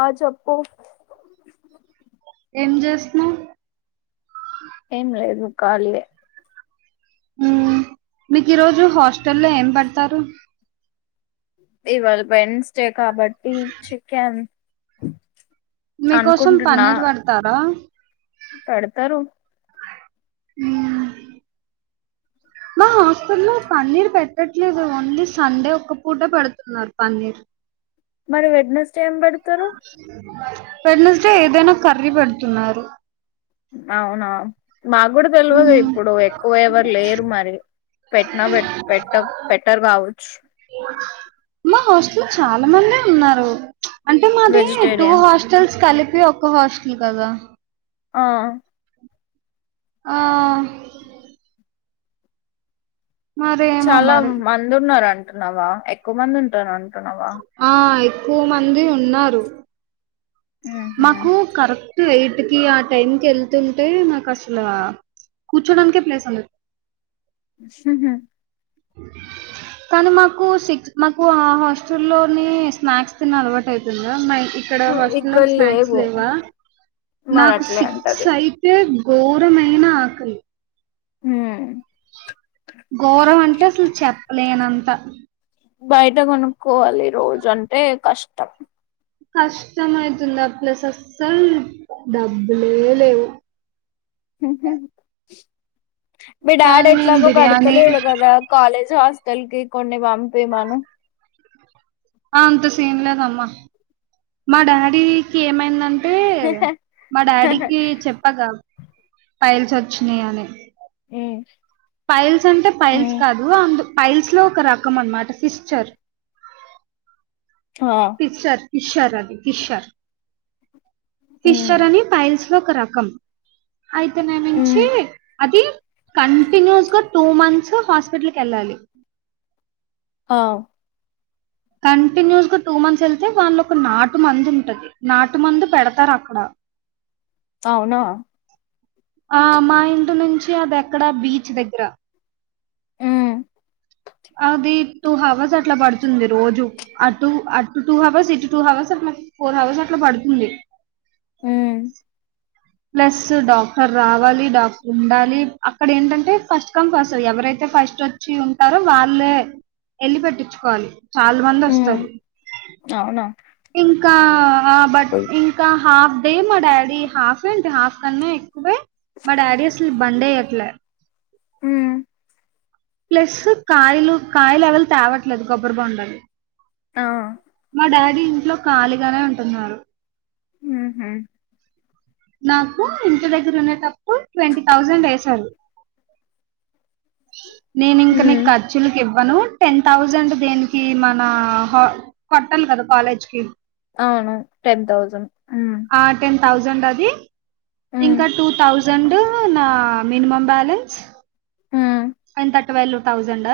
ఆచెప్పు ఏం చేస్తున్నావ్? ఏం లేదు కాలిఏ హ్మ్. మీకు ఈ రోజు హాస్టల్లో ఏం పెడతారు? ఇవాళ పేరెంట్స్ డే కాబట్టి చికెన్ మీకోసం అనుకుంటున్నా పన్నీరు పెడతారా? పెడతారు ఆ మా హాస్టల్లో పన్నీర్ పెట్టట్లేదు ఓన్లీ సండే ఒక్క పూట పెడుతున్నారు పన్నీర్. మరి వెెడ్నెస్ డే ఏం పడుతు వెన్స్డే ఏదైనా కర్రీ పెడుతున్నారు. అవునా మాకు కూడా తెలివదు హ్మ్. ఇప్పుడు ఎక్కువ ఎవరు లేరు మరి పెట్న ప ప పెట్టర్ గవచ్చ మా హాస్టల్ చాలా మంది ఉన్నారు అంటే మాది టూ వెజిటేరియన్స్ హాస్టల్స్ కలిపి ఇది ఒక్క హాస్టల్ కదా ఆ ఆ మరేమో చాలా మరి. మంది ఉన్నారు అంటున్నావా ఎక్కువ మంది ఉంటానుంట ఆ ఎక్కు మంది ఉన్నారు. మ్హూ. మాకు కరెక్ట్ ఎయిట్ కీ ఆ టైం కెల్ తుంటే మాక్ అసల కూర్చోడానికే ప్లేస్ ఉండ హ్ మ్ కనీ మాకు సిక్స్ మాకు ఆ హాస్టల్లోనే స్నాక్స్ తిన్ అలవాటైతుందా మై ఇక్కడ హాస్టల్లో ఇక్కడ స్నాక్స్ లేవు లేవా మరి నాకు అట్లే సిక్స్ అంటది అయితే ఘోరమైన ఆకలి హ్ ఘోరమంటే అసల్ చెప్పలేనంత. బైట కొనుక్కోవాలి రోజు అంటే కష్టం. కష్టం అయితుంద్ ఆ ప్లస్ అస్సల్ డబ్బులే లేవు. హ్ హ్ మీ కానీ డాడీ నేను ఎట్లాగో బిర్యానీ కడ్తలేడు కదా కాలేజ్, హాస్టల్కి కొన్ని పంపీమను. ఆ అంత సీన్ లేదమ్మా మా డాడీకి ఏమైందం టే మా డాడీకి చెప్పాగా ఫైల్స్ వచ్చినయి అని మ్ పైల్స్ అంటే పైల్స్ కాదు అందు ఫైల్స్లో ఒక రకం అన్మాట ఫిషర్ ఆ ఫిషర్ ఫిషర్ అది ఫిషర్ ఉమ్ ఫిషర్ అని ఫైల్స్ లో ఒక రకం అయితే ఉమ్ నేమించీ అది కంటిన్యూస్గా టూ మంత్స్ హాస్పిటల్కెళ్ళాలి. ఆ కంటిన్యూస్గా టూ మంత్స్ వెళ్తే వాళ్ళొక నాటు మంది ఉంటది. నాటు మందు పెడతార్ అక్కడ అవునా ఆ మా ఇంటి నుంచి అది ఎక్కడా బీచ్ దగ్గర ఉమ్ అది టూ హవర్స్ అట్ల పడుతుంది రోజు అటు అటు టూ హవర్స్ ఇటు టూ హవర్స్ అ ఫోర్ అవర్స్ అట్లా పడుతుంది. మ్ ప్లస్ డాక్టర్ రావాలి, డాక్టర్ ఉండాలి అక్కడ ఏంటంటే ఫస్ట్ కమ్ ఫస్ట్ ఎవరైతే ఫస్ట్ వచ్చి ఉంటారో వాళ్ళే ఎళ్లి పెట్టిచ్చుకోవాలి. చాలా మంది ఉమ్ వస్తారు. అవునా ఇంకా ఆ బట్ ఇంకా హాఫ్ డే మా డాడీ హాఫ్ ఏంటి హాఫ్ కన్నా ఎక్కువే మా డాడీ అసలు బండేయ్యట్ల హ్మ్ ప్లస్ కాయలు కాయల్ ఎవల్ తేవట్లేదు గొబ్బరి బొండాలు ఆ మా డాడీ ఇంట్లో ఖాళీగానే ఉంటున్నారు. మ్ హ్ నాకు ఇంటి దగ్గరున్నే టప్ ట్వంటీ థౌజండ్ ఏసారు. నేనింక నీక్ ఉమ్ ఖర్చులుక్ ఇవ్వను టెన్ థౌజండ్ దేనికీ మన హా కట్టాలి కదా కాలేజ్కి అవును టెన్ తౌసంద్ మ్ తౌసండ్ అది ఇంకా టూ తౌసం సండ్ నా మినిమం బాలెన్స్ ఉమ్ ఎంత ట్వల్వ్ థౌజండ్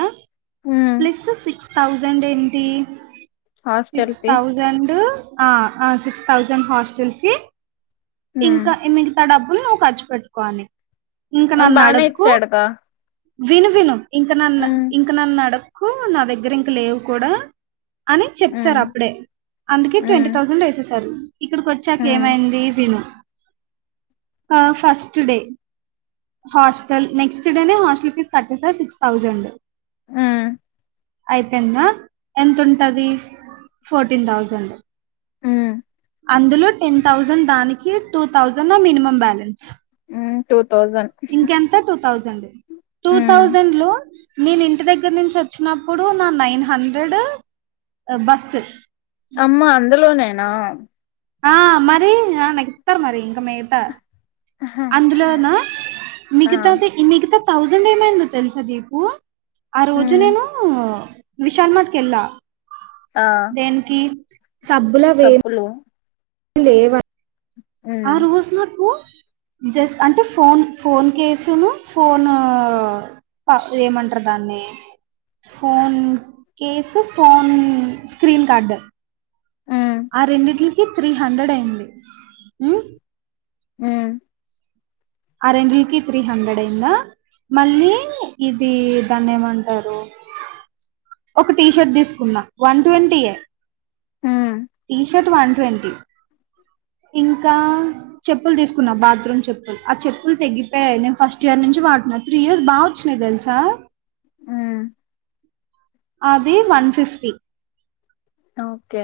ఉమ్ ప్లస్ సిక్స్ థౌజండ్ ఏంటి హాస్టల్ సిక్స్ ఫీ థౌజండ్ ఆ ఆ సిక్స్ థౌసండ్ హాస్టల్కీ ఉమ్ ఇంకా మిగితా డబ్బులు నువ్ ఖర్చు పెట్టుకో అని ఇంకా బానే నన్నడక్కు ఇచ్చాడుగా విను విను ఇంక నన్ ఉమ్ ఇంక నన్నడక్కు నా దగ్గరింక లేవు కూడా అని ఉమ్ చెప్పిసార్ అప్పుడే అందుకే ట్వంటీ ఉమ్ థౌసండ్ వేసేసారు. ఇక్కడికొచ్చాక ఉమ్ ఏమైంది విను ఆ ఫస్ట్ డే హాస్టల్ నెక్స్ట్ డేనే హస్టల్ ఫీజ్ కట్టేసా సిక్స్ థౌజండ్ మ్ అయిపోయిందా ఎంతుంటది ఫోర్టీన్ థౌజండ్ మ్ అందులో టెన్ థౌసండ్ దానికి టూ థౌసండ్ మినిమం బ్యాలెన్స్ మ్ టూత్ ఇంకెంత టూ థౌజండ్ టూ ఉమ్ థౌజండ్లో నేన్ ఇంటి దగ్గర్నుంచి వచ్చినప్పుడు నా నైన్ హండ్రెడ్ బస్ అమ్మ అందులోనేనా ఆ మరీ ఆ నాకిత్తారు మరీ మిగతా ఆహా అందులోనా ఆ మిగతాది మిగితా థౌజండ్ ఏమైందో తెల్సా దీపు ఆ రోజు ఉమ్ నేనూ విశాల్ మార్ట్ కెల్లా ఆ దేనికి సబ్బుల వే చెప్పులు లేవ ఉమ్ ఆ రోజ్ నాకు [unintelligible] జస్ట్ అంటే ఫోన్ ఫోన్ కేసుము ఫోన్ త ఏమంటరు దాన్నీ phone case phone screen card ఉమ్ ఆ రెండింటిలికి త్రీ హండ్రెడ్ అయింది. మ్ మ్ ఆ రెండిటికి త్రీ హండ్రెడ్ అయిందా మళ్ళీ ఇదీ దాన్నేమో అంటారు ఒక టీ షర్ట్ తీస్కున్నా వన్ ట్వంటీయే హ్మ్ టీ షర్ట్ వన్ ట్వంటీ [unintelligible] ఇంకా చెప్పుల్ తీసుకున్నా బాత్రూమ్ చెప్పుల్ ఆ చెప్పుల్ తెగ్గిపోయాయి నేన్ ఫస్ట్ ఇయర్ నుంచి వాడు న్న త్రీ ఇయర్స్ బాగొచ్చినయి తెల్సా మ్ అది వన్ ఫిఫ్టీ ఓకే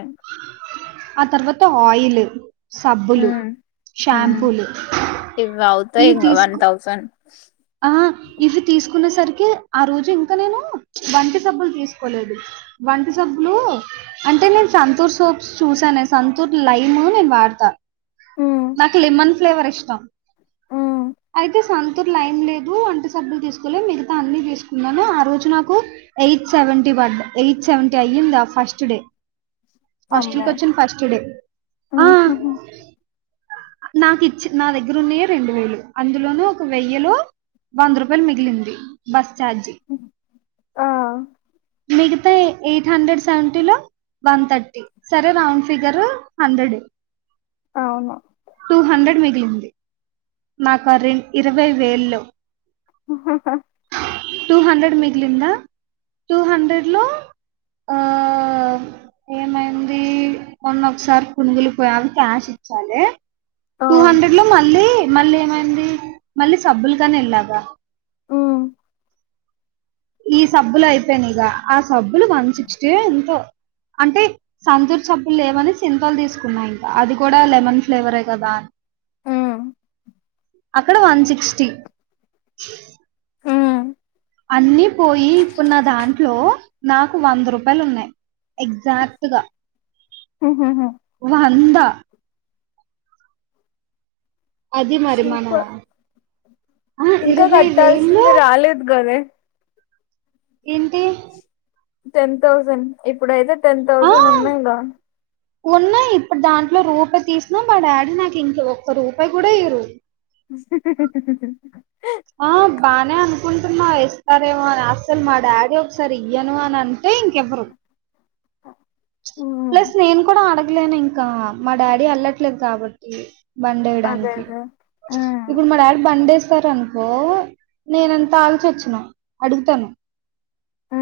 ఆ తర్వాత ఆయిల్ సబ్బులు, ఉమ్ ఉమ్ షాంపూలు ఇవి ఈ అవుతాయి ఇంగ వన్ తీస్కో థౌసండ్ ఆ ఇవి తీస్కునే సరికే ఆ రోజు ఇంకా నేను వంటి సబ్బులు తీస్కోలేదు వంటి సబ్ బ్బులు అంటే నేన్ సంతూర్ సోప్స్ చూసానే సంతూర్ లైమ్ నేన్ వాడతా. ఉమ్ మాకు లెమన్ ఫ్లేవర్ ఇష్టం ఉమ్ అయితే సంతూర్ ల [unintelligible] ఒంటి సబ్బులు తీస్కోలే మిగతా అన్ని తీసుకున్నాను ఆ రోజు నాకు ఎయిట్ సేవేంటి పాడ్ ఎయిట్ సేవ్ టియింద ఆ ఫస్ట్ డే హాస్టెల్కి అమ్మో వచ్చిన ఫస్ట్ డే ఆ ఉహుహు నాకు ఇచ్చి నా దగ్గర ఉన్నాయే రెండు వేలు అందులోనూ ఒక వెయ్యలో వంద రూపాయలు మిగిలింది బస్ ఛార్జి ఆ మిగతా ఎయిట్ హండ్రెడ్ సెవెంటీలో వన్ థర్టీ సరే రౌండ్ ఫిగర్ హండ్రెడ్ అవును టూ హండ్రెడ్ మిగిలింది నాకు ఆ రెం ఇరవై వేల్లో హ హ హ టూ హండ్రెడ్ మిగిలిందా టూ హండ్రెడ్ లో ఆ ఏమైంది మొన్న ఒకసారి పనుగు్లికి పోయ క్యాష్ ఇ చాలే ఆ టూ హండ్రెడ్ లో మళ్ళీ మళ్ళీ ఏమైంది మళ్ళీ సబ్బులకాని ఎల్లగా ఉమ్ ఈ సబ్బులు అయిపోయిన్నిగా ఆ సబ్బులు వన్ సిక్స్టీ ఎంతో అంటే సంతూర్ సబ్బులు లేవని సింతోల్ తీసుకున్నా ఇంకా అది కూడా లెమన్ ఫ్లేవరే కదా ఉమ్ అక్కడ వన్ సిక్స్టీ ఉమ్ అన్ని పోయి ఇప్పుడు నాదాంట్లో నాకు వంద రూపాయలు ఉన్నాయి ఎక్జాక్ట్గా ఉహుహు వంద అదే మరి మనా సూపర్ ఇంకా కట్టాల్సింది రాలేదు గాదె ఏంటి టెన్ థౌజండ్ ఇప్పుడైతే టెన్ ఆ థౌజండ్ ఉన్నాయి గ ఉన్నాయి ఇప్పుడు దాంట్లో రూపాయి తీసినా మా డాడీ నాకు ఇంక ఒక్క రూపాయి కూడా ఇవ్వరు హ హ హ ఆ బానే అనుకుంటున్నా ఇస్తారేమో అని అస్సలు మా డాడీ ఒకసారి ఇయ్యను అని అంటే టే ఇంక ఇవ్వరు హ్మ్. ప్లస్ నేను కూడా అడగలేను ఇంకా మా డాడీ వెళ్లట్లేదు కాబట్టి అదే బండేడానికి అదే. హ్మ్. ఇప్పుడు మ డాడ బండేస్ సార్ అనుకో నేనంతా ఆల్చి వచ్చిన అడుగుతాను ఆ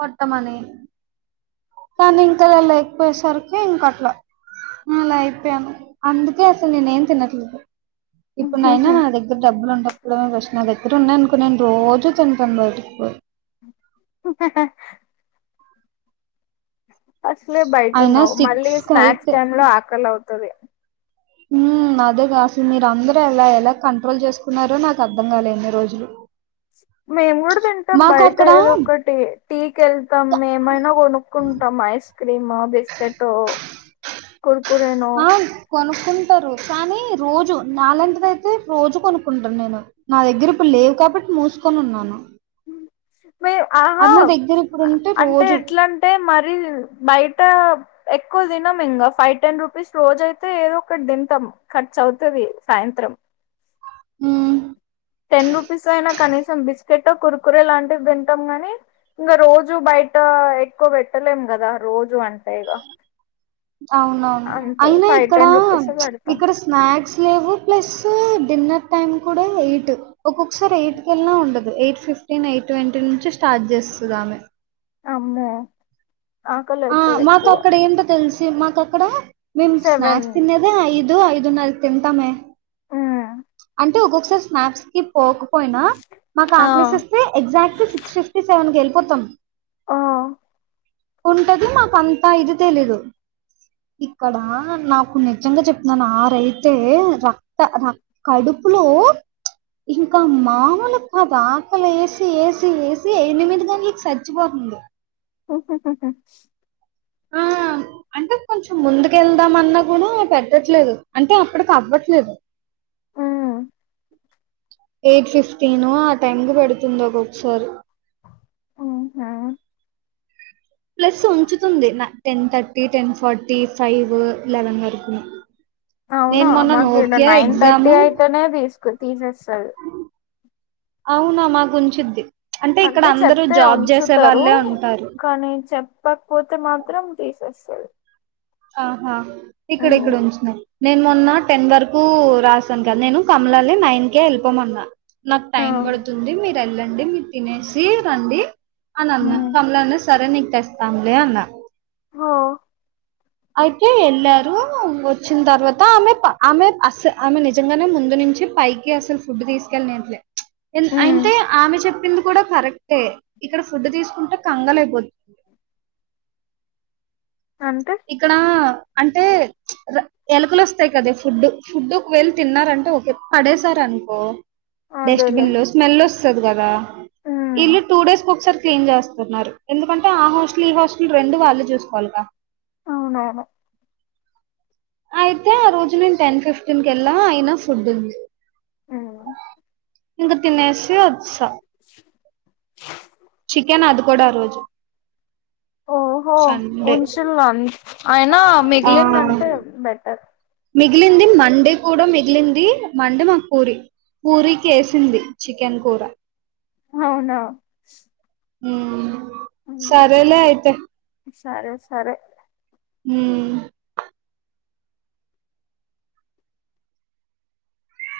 వర్తమాన్ని కానీ ఇంకాల లేకపోయేసరికి ఇంక అట్లా అలా అయిపోయాను అందుకే అసాల్ నేనే ఏం తినట్లేదు ఇప్పుడునైనా నా దగ్గర డబ్బులుండవ్ ఇప్పుడే ఫస్ట్ నా దగ్గర ఉన్నాయ్అనుకో నేను రోజు తింటాను బైటిక్పోయి హ హ అస్సలే బయట అయినా ఉన్నావు మళ్ళీ స్నాక్స్ కయితే టైమ్ లో ఆకలి అవుతది హ్మ్ అదేగాసల్ మీరు అందరుూ ఎలా ఎలా కంట్రోల్ చేసుకున్నారో నాకు అర్ధం కాల ఇన్నిరోజులు మేము కూడా తింటాం బయట ఏదో ఒకటి టీకెళ్తామ్ మేమైనా కొనుక్కుంటాం ఐస్ క్రీమ బిస్కెటో కుర్కురేనో తింటారు కానీ రోజు నాలాంటిదైతే రోజు కొనుకుంటను నేను నా దగ్గర ఇప్పుడు లేవు కా కాబట్టి మూసుకొని ఉన్నాను ఆహా అది నా దగ్గర ఇప్పుడు ఉంటే అంటే రోజు ఎట్లా అంటే మరి బయట ఎక్కువ తినం ఇంకా ఫైవ్ టెన్ రూపీస్ రోజ అయితే ఏదో ఒకటి తింటాం ఖర్చ అవుతుది సాయం త్రం ఉ టెన్ రూపీస్ అయినా కనీసం బ ట్ట కురకుర లాంటివి తింటాం గాని ఇంకా రోజు బయట ఎక్కువ పెట్టలేం కదా రోజు అంతేగా అవునవును అయినా ఇక్కడ టెన్ రూపీసే పెడతాం ఇక్కడ స్నాక్స్ లేవు ప్లస్ డిన్నర్ టైం కూడా ఎయిట్ ఒక్కొక్కసారి ఎయిట్ కెళ్నా ఉండదు ఎయిట్ ఫిఫ్టీన్ ఎయిట్ ట్వంటీ నుంచి స్టార్ట్ చేస్త తది అమె ఆమ్మో ఆ మాకు అక్కడ ఏంటో తెలుసు మాకు అక్కడ మేము సెవెన్ స్నాక్స్ తినేదే ఐదు ఐదున్నరా కి తింటామే మ్మ్ అంటే ఒక్కొక్కసారి స్నాప్స్ కకి పోక్ పోయినా మాకు ఆ క్లేస్ ఇస్తే ఎగ్జాక్ట్ సిక్స్ ఫిఫ్టీ సెవెన్ కి వెళ్ళిపోతాం ఆ ఉంటది మాకు అంతా ఇది తెలీదు ఇక్కడ నాకు నిజంగా చెప్తున్నాను ఆ రైతే రక్త రక్ కడుపు పులో ఇంకా మాముూలు కాదు ఆకలి వేసి వేసి వేసి ఎనిమిదిగానీ నకు సచ్చిపోతు ఉ ఓహాహహ ఆ! అంటే కొంచెం ముందుకు వెళ్దా అన్నా కూడా పెట్టట్లేదు అంటే అప్పడుకి అవ్వట్లేదు మ్మ్ ఎయిట్ ఫిఫ్టీను ఆ టైం కి పడుతుంది ఒక్కొక్కసారి ఆఓహా ప్లస్ ఉంచుతుంది నా ten thirty ten forty five eleven వరకు అవునా మాకు ఏ నైన్ థర్టీ అయితేనే తీసుకు తీసేస్తుంది అవునా మాకు ఉంచిద్ది అంటే చెప్తే ఉంచుతారు వాళ్ళే ఉంటారు. కానీ చెప్పకపోతే మాత్రం తీసేస్తారు ఆహా ఇక్కడ ఇక్కడ ఉంచిన్నా నేను మొన్న టెన్ వరకు రాసాను కదా నేను కమలాలి నైన్కే వెళ్ళపోమ అన్నా నాకు ఆ టైం పడుతుంది మీరు వెళ్ళండి మీరు తినేసి రండి అన్ని అన్నాను మ్మ్ కమలాన్ని సరే నీకు తెస్తాంలే అన్నారు ఓ అయితే వెళ్ళారు వచ్చిన తర్వాత ఆమె ఆమె అస్ ఆమె నిజంగానే ముందు నుంచి పైకి అస ఫుడ్ తీసుకె ఉమ్ అయి ఆమె చెప్పి దీ కూడా కరెక్టే ఇక్కడ ఫుడ్ తీసుకుంటే కంగల్ అయిపోతుంది అంటే ఇక్కడ అంటే ఎలుకలు వస్తాయి కదా ఫుడ్ ఫుడ్కి వెళ్ళి తిన్నారంటే ఓకే పడేశార అదేలే డస్ట్బిన్ లో స్మెల్ వస్తుంది కదా ఉమ్ ఇల్లు టూ డేస్ కు ఒకసారి క్లీన్ చేస్తున్నారు ఎందుకంటే ఆ హాస్టల్ ఈ హాస్టల్ రెండు వాళ్ళు చూసుకోవాలి కాబట్టి అవునవును అయితే ఆ రోజు నేను టెన్ ఫిఫ్టీన్ కెళ్లా అయినా ఫుడ్ంది ఆ ఇక తినేసి వచ్సా చికెన్ అది కూడా ఆ రోజు ఓహో సండే. ఉంచల్లో అ అయినా ఆ! మిగిలింద అంటే బెట్ ట్ర్ మిగిలింది మండే కూడా మిగిలింది మండే మాక్పూరి పూరీ కేసింది చికెన్ కూర అవునా హ్మ్ ఉమ్, సరేలే అయితే సరే సరే హ్మ్మ్